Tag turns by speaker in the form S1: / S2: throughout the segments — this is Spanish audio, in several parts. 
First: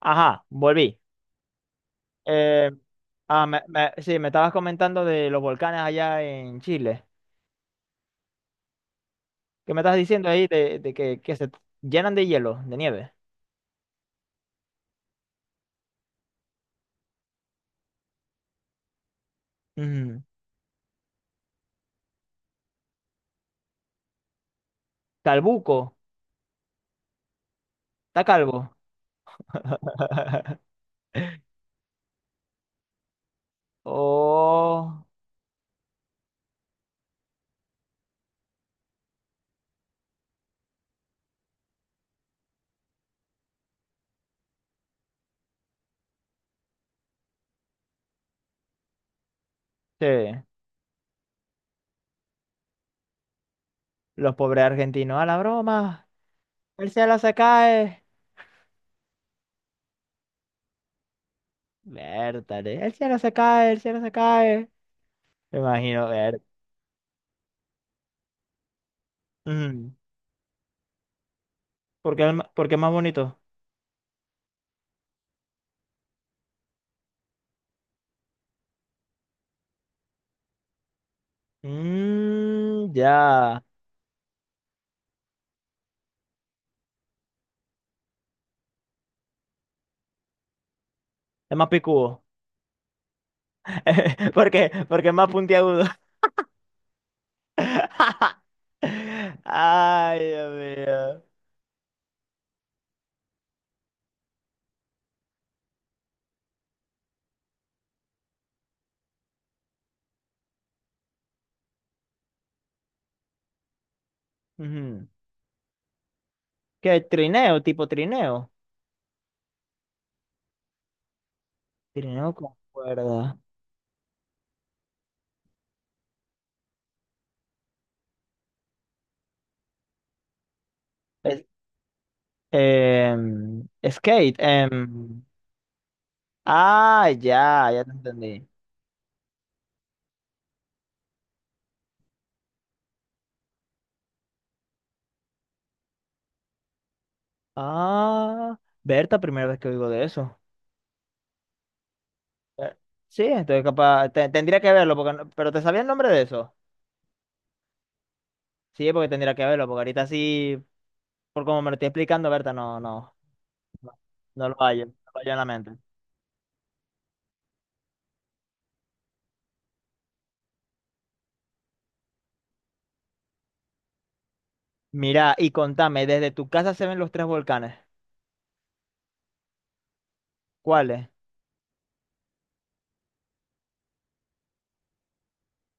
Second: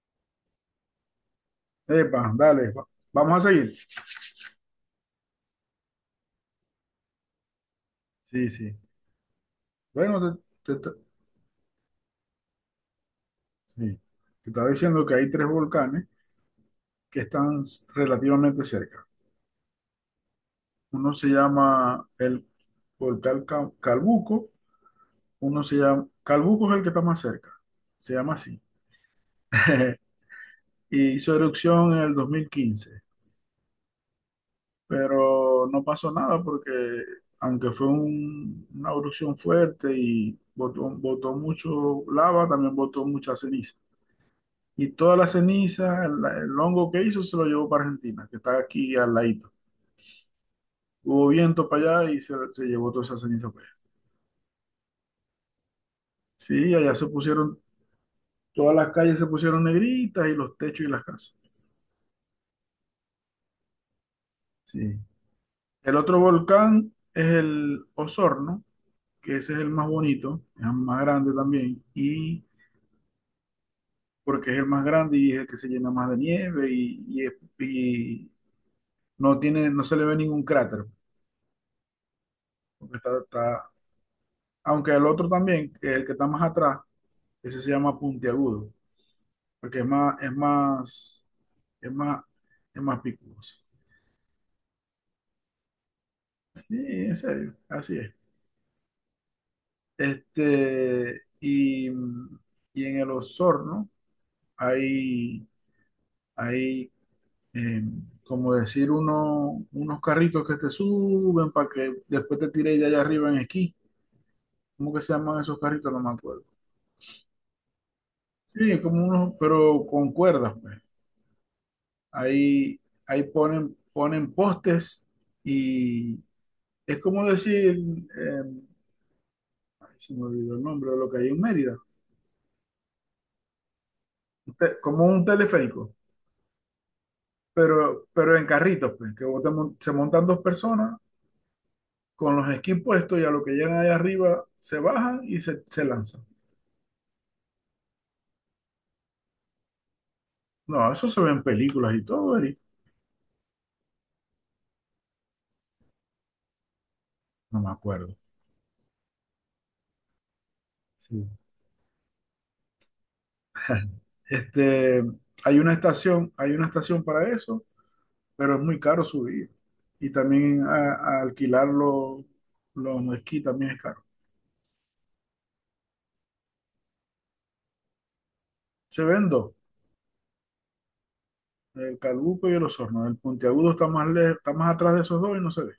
S1: Ajá, volví.
S2: Epa,
S1: Eh,
S2: dale, vamos
S1: ah,
S2: a seguir.
S1: sí, me estabas comentando de los volcanes allá en Chile.
S2: Sí, sí.
S1: ¿Qué me estás diciendo
S2: Bueno,
S1: ahí
S2: te,
S1: de,
S2: te-
S1: de
S2: te-
S1: que se llenan de hielo, de nieve?
S2: sí. Te estaba diciendo que hay tres volcanes que están relativamente cerca.
S1: Mm.
S2: Uno se llama el volcán Ca- Calbuco, uno se
S1: Calbuco,
S2: llama, Calbuco es el que está más cerca, se
S1: está
S2: llama así.
S1: calvo.
S2: Y hizo erupción en el 2015,
S1: Oh,
S2: pero no pasó nada porque aunque fue una erupción fuerte y botó mucho lava, también botó mucha ceniza. Y toda la ceniza, el hongo que hizo, se lo llevó para Argentina, que está aquí al ladito.
S1: sí.
S2: Hubo viento para allá y se llevó toda esa ceniza para allá.
S1: Los pobres argentinos a la broma.
S2: Sí,
S1: El cielo se cae.
S2: todas las calles se pusieron negritas y los techos y las casas.
S1: Vértale. El cielo se cae, el cielo se cae.
S2: Sí.
S1: Me
S2: El
S1: imagino,
S2: otro
S1: ver.
S2: volcán es el Osorno, que ese es el más
S1: Mm.
S2: bonito, es el más grande también,
S1: ¿Por qué,
S2: y
S1: por qué es más bonito?
S2: porque es el más grande y es el que se llena más de nieve y no tiene, no se le ve ningún cráter,
S1: Mm,
S2: porque
S1: ya.
S2: aunque el otro también, que es el que está más atrás. Ese se llama puntiagudo, porque
S1: Es más
S2: es más,
S1: picudo.
S2: es más picudoso.
S1: Porque es más puntiagudo.
S2: Sí, en serio, así es.
S1: Ay, Dios
S2: Este,
S1: mío.
S2: y, y en el Osorno hay, hay eh, como decir, unos carritos que te suben para que después te tires de allá arriba en esquí. ¿Cómo que
S1: Ujú.
S2: se llaman esos carritos? No me acuerdo.
S1: ¿Qué? Trineo, tipo trineo.
S2: Sí, como unos, pero con cuerdas, pues.
S1: Trineo con
S2: Ahí, ahí
S1: cuerda.
S2: ponen postes y, es como decir, eh, ay, se me olvidó el nombre de lo que hay en
S1: Es-
S2: Mérida.
S1: skate.
S2: Como un teleférico,
S1: Ah, ya, ya te
S2: pero en
S1: entendí.
S2: carritos, pues, que vos se montan dos personas con los skis puestos y a lo que llegan allá arriba se bajan y se lanzan.
S1: Ah, Berta, primera vez que oigo de eso.
S2: No, eso se ve en películas y todo, Eri.
S1: Eh, Sí, entonces capaz, tendría que verlo, porque pero ¿te sabía el nombre de eso?
S2: No me acuerdo.
S1: Sí, porque tendría que verlo, porque ahorita sí,
S2: Sí.
S1: por como me lo estoy explicando, Berta, no, no, no, no lo hallo, no
S2: Este,
S1: lo hallo en la
S2: Hay una
S1: mente.
S2: estación para eso, pero es muy caro subir. Y también a alquilar los esquí también es caro.
S1: Mira, y contame, desde tu casa se ven los tres volcanes.
S2: Se ven dos.
S1: ¿Cuáles?
S2: El Calbuco y el Osorno. El puntiagudo está más atrás de esos dos y no se ve.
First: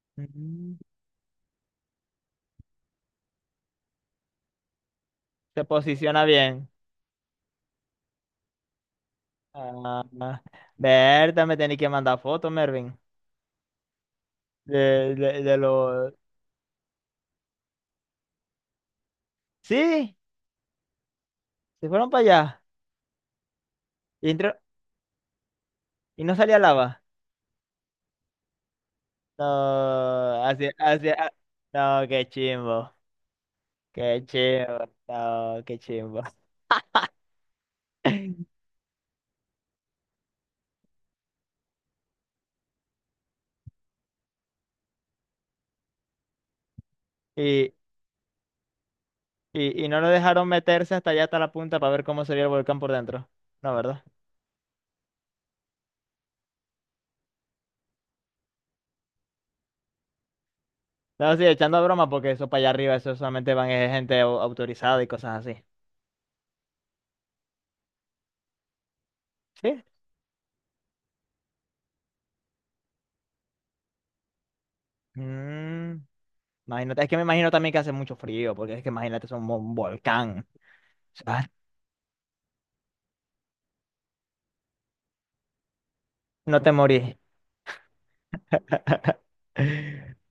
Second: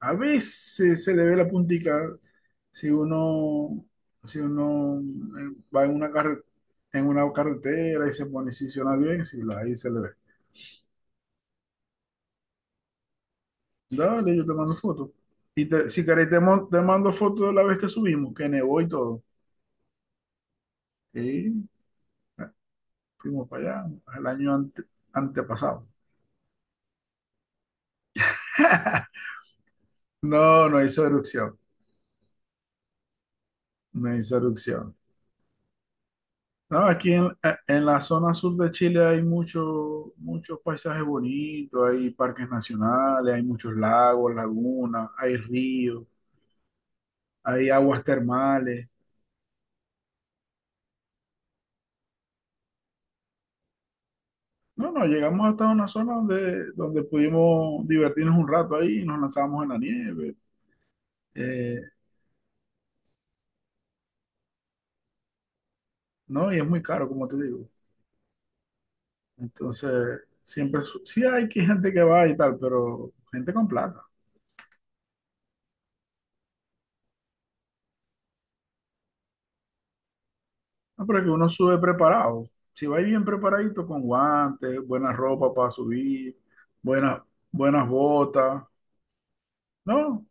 S2: A
S1: Mm,
S2: veces se le ve la puntica si uno,
S1: Se
S2: va
S1: posiciona bien.
S2: en una carretera y se posiciona bien, si la, ahí se le
S1: Ah,
S2: ve.
S1: ah. Berta, me tenés que mandar fotos, Mervin.
S2: Dale, yo te mando fotos.
S1: De
S2: Si
S1: los.
S2: querés, te mando fotos de la vez que subimos, que nevó y todo.
S1: Sí,
S2: Y
S1: se fueron para allá.
S2: fuimos para allá el
S1: Y,
S2: año
S1: entró-
S2: antepasado.
S1: y no salía lava. No,
S2: No,
S1: así,
S2: no hizo
S1: así, ah,
S2: erupción.
S1: no, qué chimbo.
S2: No
S1: Qué
S2: hizo
S1: chimbo.
S2: erupción.
S1: No, qué chimbo.
S2: No, aquí en la zona sur de Chile hay muchos paisajes bonitos, hay parques nacionales, hay muchos lagos, lagunas, hay ríos, hay
S1: Y,
S2: aguas termales.
S1: y no lo dejaron meterse hasta allá, hasta la punta, para ver cómo sería el volcán por dentro. No, ¿verdad?
S2: No, no, llegamos hasta una zona donde pudimos divertirnos un rato ahí y nos lanzamos en la nieve.
S1: No, sí,
S2: Eh,
S1: echando broma, porque eso para allá arriba, eso solamente van gente autorizada y cosas así.
S2: no, y es muy caro, como te digo.
S1: Sí.
S2: Entonces, siempre, sí hay que gente que va y tal, pero gente con plata.
S1: Mm, imagínate, es que me imagino también que hace mucho frío, porque es que imagínate, es un volcán.
S2: No,
S1: O
S2: pero es que
S1: sea,
S2: uno sube preparado. Si vais bien preparadito con guantes, buena ropa para subir,
S1: no te morís.
S2: buenas, buenas botas. No,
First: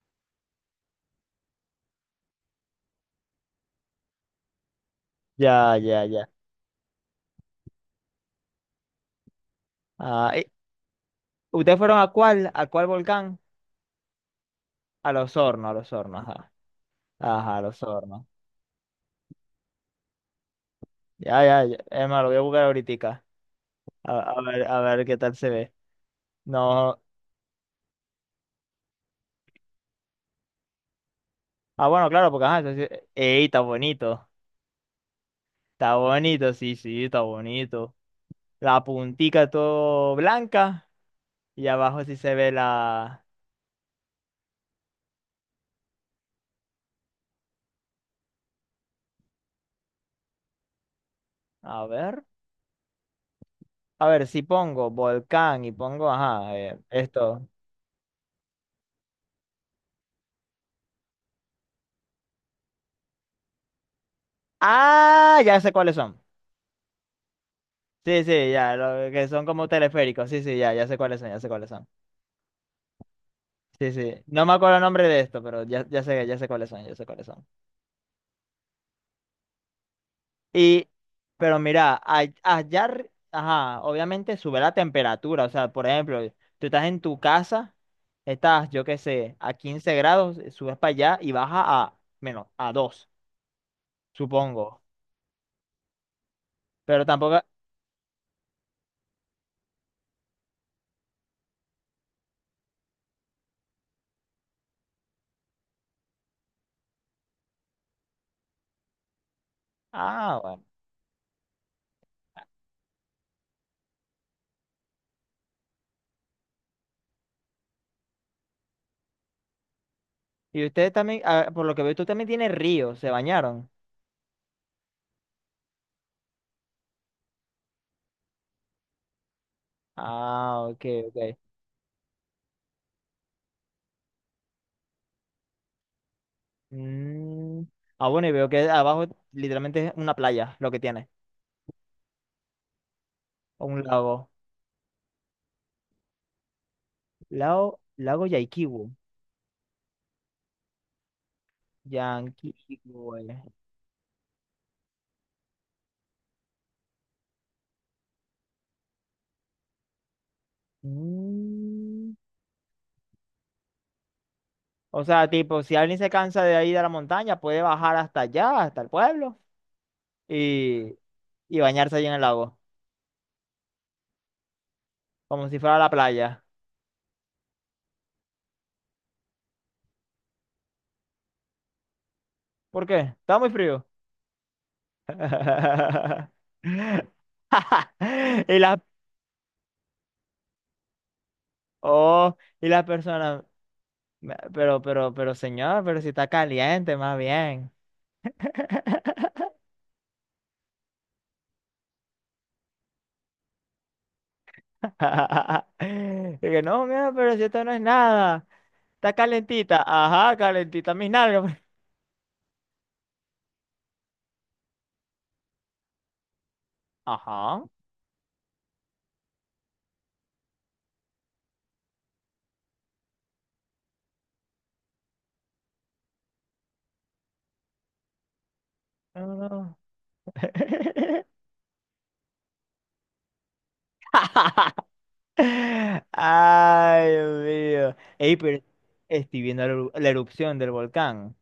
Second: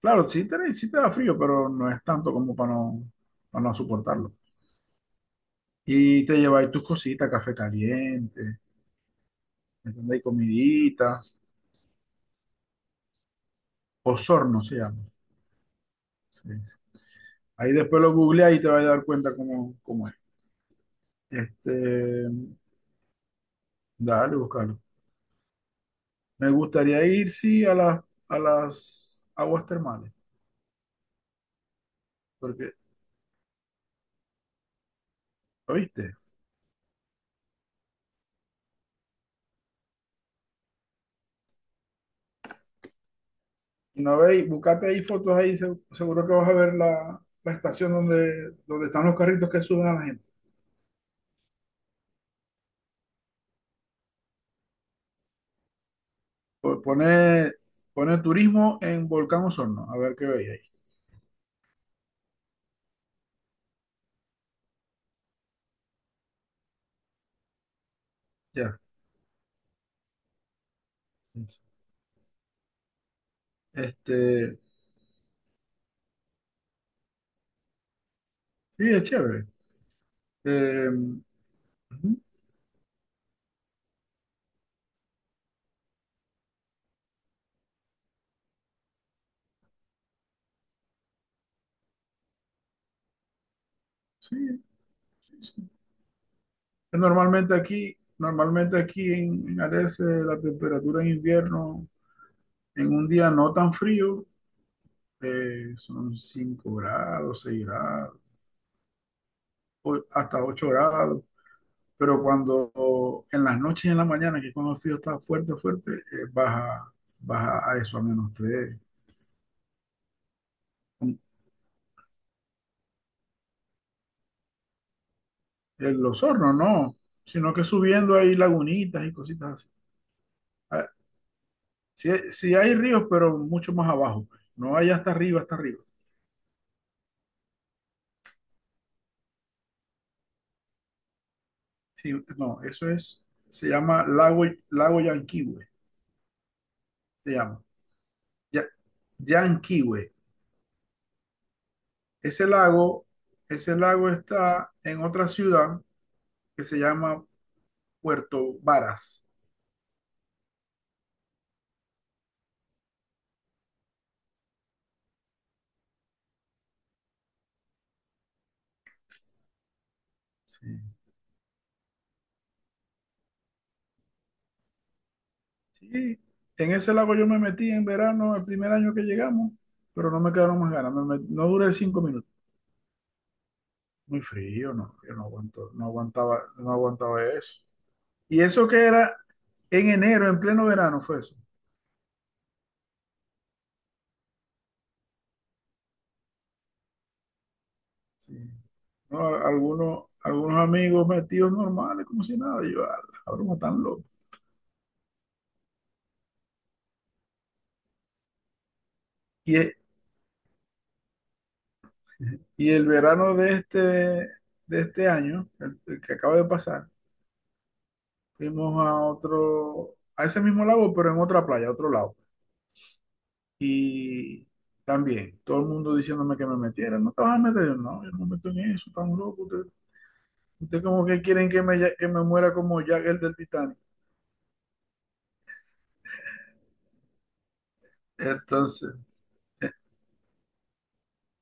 S2: claro, sí te da frío, pero no es tanto como para no soportarlo.
S1: Ya, ya,
S2: Y
S1: ya.
S2: te lleváis tus cositas, café caliente, ¿entendéis?
S1: Ah,
S2: Comidita.
S1: ¿ustedes fueron a cuál? ¿A cuál volcán?
S2: Osorno se llama.
S1: A Los Hornos,
S2: Sí,
S1: ajá.
S2: sí.
S1: Ajá, a
S2: Ahí
S1: Los
S2: después lo
S1: Hornos.
S2: googleáis y te vas a dar cuenta cómo es.
S1: Ya, ya,
S2: Este,
S1: ya. Es más, lo voy a buscar ahorita. A,
S2: Dale,
S1: a ver,
S2: búscalo.
S1: a ver qué tal se ve.
S2: Me
S1: No.
S2: gustaría ir, sí, a las aguas termales.
S1: Ah, bueno, claro, porque ajá, eso
S2: Porque
S1: sí- Ey, está bonito. Está
S2: ¿Oíste?
S1: bonito, sí, sí, está bonito. La puntica todo blanca y abajo sí se ve la.
S2: Y no veis, buscate ahí fotos ahí, seguro que vas a ver la estación donde están los carritos que suben a la gente.
S1: A ver, a ver, si pongo volcán y pongo, ajá,
S2: Po-
S1: esto.
S2: Pone, pone turismo en Volcán Osorno, a ver qué veis ahí.
S1: Ah, ya sé cuáles son. Sí, sí, ya,
S2: Ya.
S1: lo que son como teleféricos. Sí, sí, ya, ya sé cuáles son, ya sé cuáles son. Sí, sí. No me
S2: Este,
S1: acuerdo el nombre de esto, pero ya, ya sé cuáles son, ya sé cuáles son.
S2: sí, es chévere.
S1: Y,
S2: Eh,
S1: pero mira,
S2: Ujú,
S1: allá, ajá, obviamente sube la temperatura. O sea, por ejemplo, tú estás en tu casa, estás, yo qué sé, a 15 grados, subes para allá y baja a menos, a 2
S2: sí,
S1: supongo.
S2: sí, sí.
S1: Pero tampoco.
S2: Normalmente aquí, normalmente aquí en Arese la temperatura en invierno, en un día no tan frío, son 5 grados, 6 grados,
S1: Ah,
S2: hasta
S1: bueno.
S2: 8 grados. Pero cuando en las noches y en la mañana, que cuando el frío está fuerte, fuerte, baja a eso, a -3.
S1: Y ustedes también, ah, por lo que veo, tú también tienes río, se bañaron.
S2: En los hornos no, sino que subiendo hay lagunitas y cositas así.
S1: Ah, ok,
S2: Ah,
S1: ok.
S2: sí, sí hay ríos, pero mucho más abajo. No hay hasta arriba, hasta arriba.
S1: Mm, Ah, bueno, y veo que abajo literalmente es una playa lo que tiene,
S2: Sí, no,
S1: o
S2: se
S1: un
S2: llama
S1: lago.
S2: lago, lago Yanquihue, se llama.
S1: Lago
S2: Ya,
S1: Yaikibu.
S2: Yanquihue. Ese lago,
S1: Yanquiwe.
S2: ese lago está en otra ciudad que se llama Puerto Varas.
S1: Mm. O sea, tipo, si alguien se cansa de ahí de la montaña, puede bajar hasta allá, hasta el pueblo,
S2: Sí.
S1: y, y bañarse allí en el lago, como si fuera la
S2: Sí,
S1: playa.
S2: en ese lago yo me metí en verano, el primer año que llegamos, pero no me quedaron más ganas. No duré 5 minutos.
S1: ¿Por qué? Está muy frío.
S2: Muy frío, no, yo no aguanto, no aguantaba, no aguantaba eso. Y
S1: Y
S2: eso que
S1: las,
S2: era en enero, en pleno verano, fue eso.
S1: oh, y las personas, "Pero señor, pero si está caliente, más bien.
S2: Sí. No, algunos amigos metidos normales, como si nada. Y yo, "Ah, la broma tan loco."
S1: Y que no, mira, pero si esto no es nada, está
S2: Y, e-
S1: calentita. Ajá, calentita mis nalgas.
S2: y el verano de este año, el que acaba de pasar,
S1: Ajá.
S2: fuimos a otro, a ese mismo lago, pero en otra playa, a otro lado. Y también, todo el mundo diciéndome que me metiera. No te vas a meter. Yo, no, yo no me meto en eso, tan
S1: No,
S2: loco.
S1: no.
S2: Ustedes
S1: No.
S2: usted como que quieren que me muera como Jack el del Titanic.
S1: Ay, Dios mío. Ey, pero
S2: Entonces,
S1: estoy viendo la erupción del volcán.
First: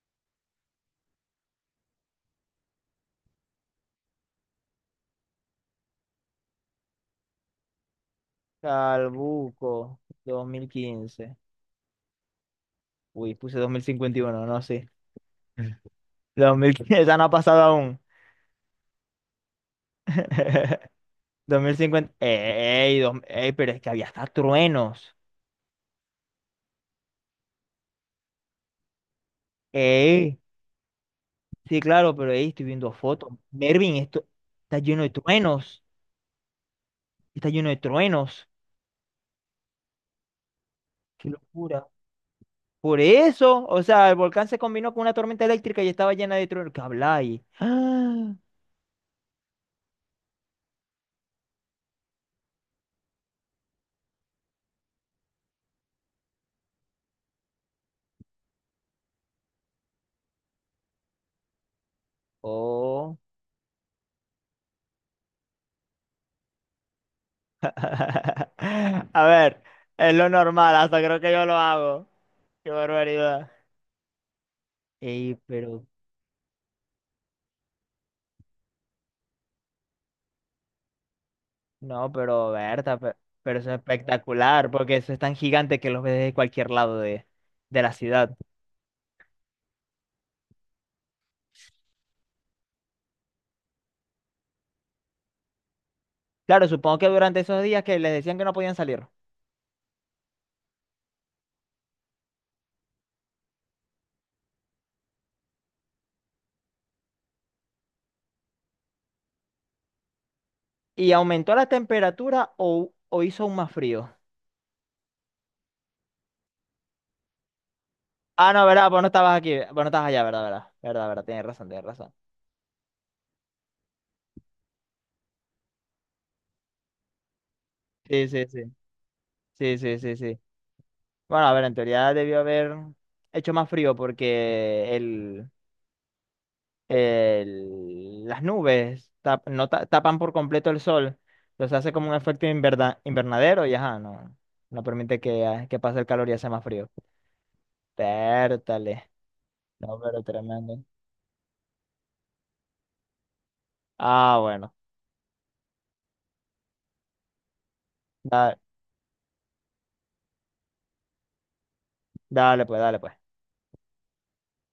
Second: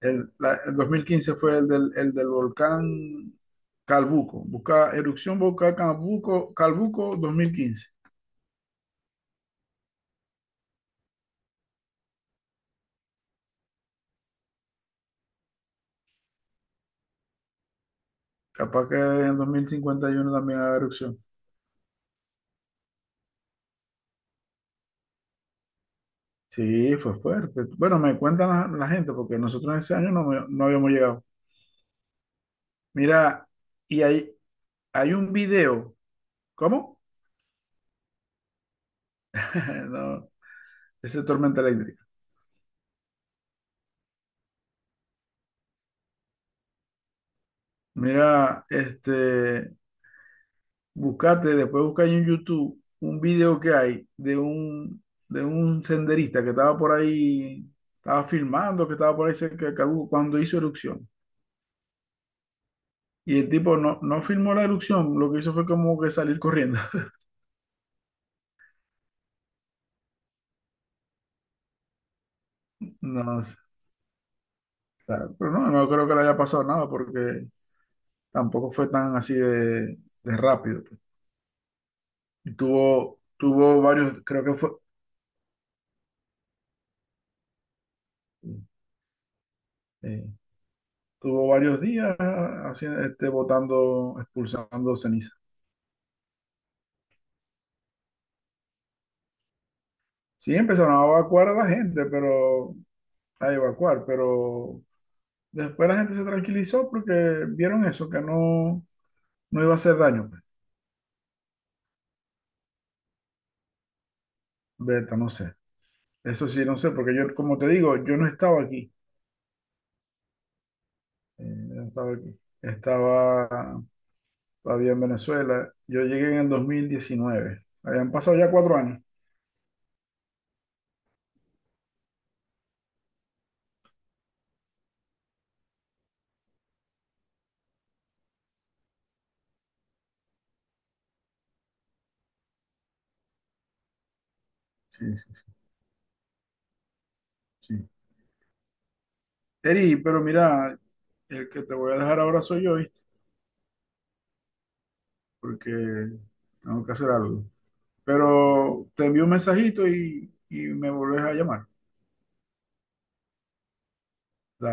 S2: el 2015 fue el del volcán Calbuco. Busca erupción volcán Calbuco, Calbuco 2015.
S1: Calbuco, 2015. Uy, puse 2051, no sé. 2015, esa no ha pasado aún.
S2: Capaz que en 2051 también haga erupción.
S1: 2050. Ey, pero es que había hasta truenos.
S2: Sí, fue fuerte. Bueno, me cuentan la gente porque nosotros en ese año
S1: Ey,
S2: no habíamos llegado.
S1: sí, claro, pero ey, estoy viendo fotos.
S2: Mira,
S1: Mervin,
S2: y
S1: esto
S2: hay,
S1: está lleno de
S2: hay un
S1: truenos.
S2: video. ¿Cómo?
S1: Está lleno de truenos.
S2: No, ese
S1: Qué
S2: tormenta
S1: locura.
S2: eléctrica.
S1: Por eso, o sea, el volcán se combinó con una tormenta eléctrica y estaba llena de truenos. ¿Qué habláis? ¡Ah!
S2: Mira, buscate, después busca ahí en YouTube un video que hay de un senderista que estaba por ahí, estaba filmando, que estaba por ahí cerca de Cabuco cuando hizo erupción.
S1: Oh.
S2: Y el tipo no, no filmó la erupción, lo que hizo fue como que salir corriendo.
S1: A ver, es lo normal, hasta creo que yo lo hago. Qué
S2: No
S1: barbaridad.
S2: sé, claro,
S1: Ey,
S2: pero no,
S1: pero,
S2: no creo que le haya pasado nada porque tampoco fue tan así de rápido, pues.
S1: no, pero
S2: Y
S1: Berta,
S2: tuvo,
S1: pero, eso es
S2: tuvo varios, creo que
S1: espectacular,
S2: fue,
S1: porque eso es tan gigante que los ves desde cualquier lado de la ciudad.
S2: eh, tuvo varios días haciendo, botando, expulsando ceniza.
S1: Claro, supongo que durante esos días que les decían que no podían salir.
S2: Sí, empezaron a evacuar a la gente, pero después la gente se tranquilizó porque vieron eso, que no iba a hacer daño, pues.
S1: ¿Y aumentó la temperatura o hizo aún más frío?
S2: Beta, no sé. Eso sí, no sé, porque yo, como te digo, yo no
S1: Ah,
S2: estaba
S1: no, verdad,
S2: aquí.
S1: vos no estabas aquí. Vos no estabas allá, verdad, verdad. Verdad, verdad, tienes razón, tienes
S2: No
S1: razón.
S2: estaba aquí. Estaba todavía en Venezuela. Yo llegué en el 2019. Habían
S1: Sí,
S2: pasado
S1: sí,
S2: ya
S1: sí.
S2: 4 años.
S1: Sí, sí, sí, sí. Bueno, a ver, en teoría debió haber hecho más frío porque las nubes no tapan por completo el sol. Entonces hace como un efecto invernadero y ajá, no, no
S2: Sí,
S1: permite
S2: sí, sí.
S1: que pase el calor y hace más frío.
S2: Sí.
S1: Pértale.
S2: Eri,
S1: No,
S2: pero
S1: pero
S2: mira,
S1: tremendo.
S2: el que te voy a dejar ahora soy yo,
S1: Ah, bueno.
S2: porque tengo que hacer algo.
S1: Da-
S2: Pero te envío un mensajito y me volvés a llamar.
S1: dale, pues, dale, pues.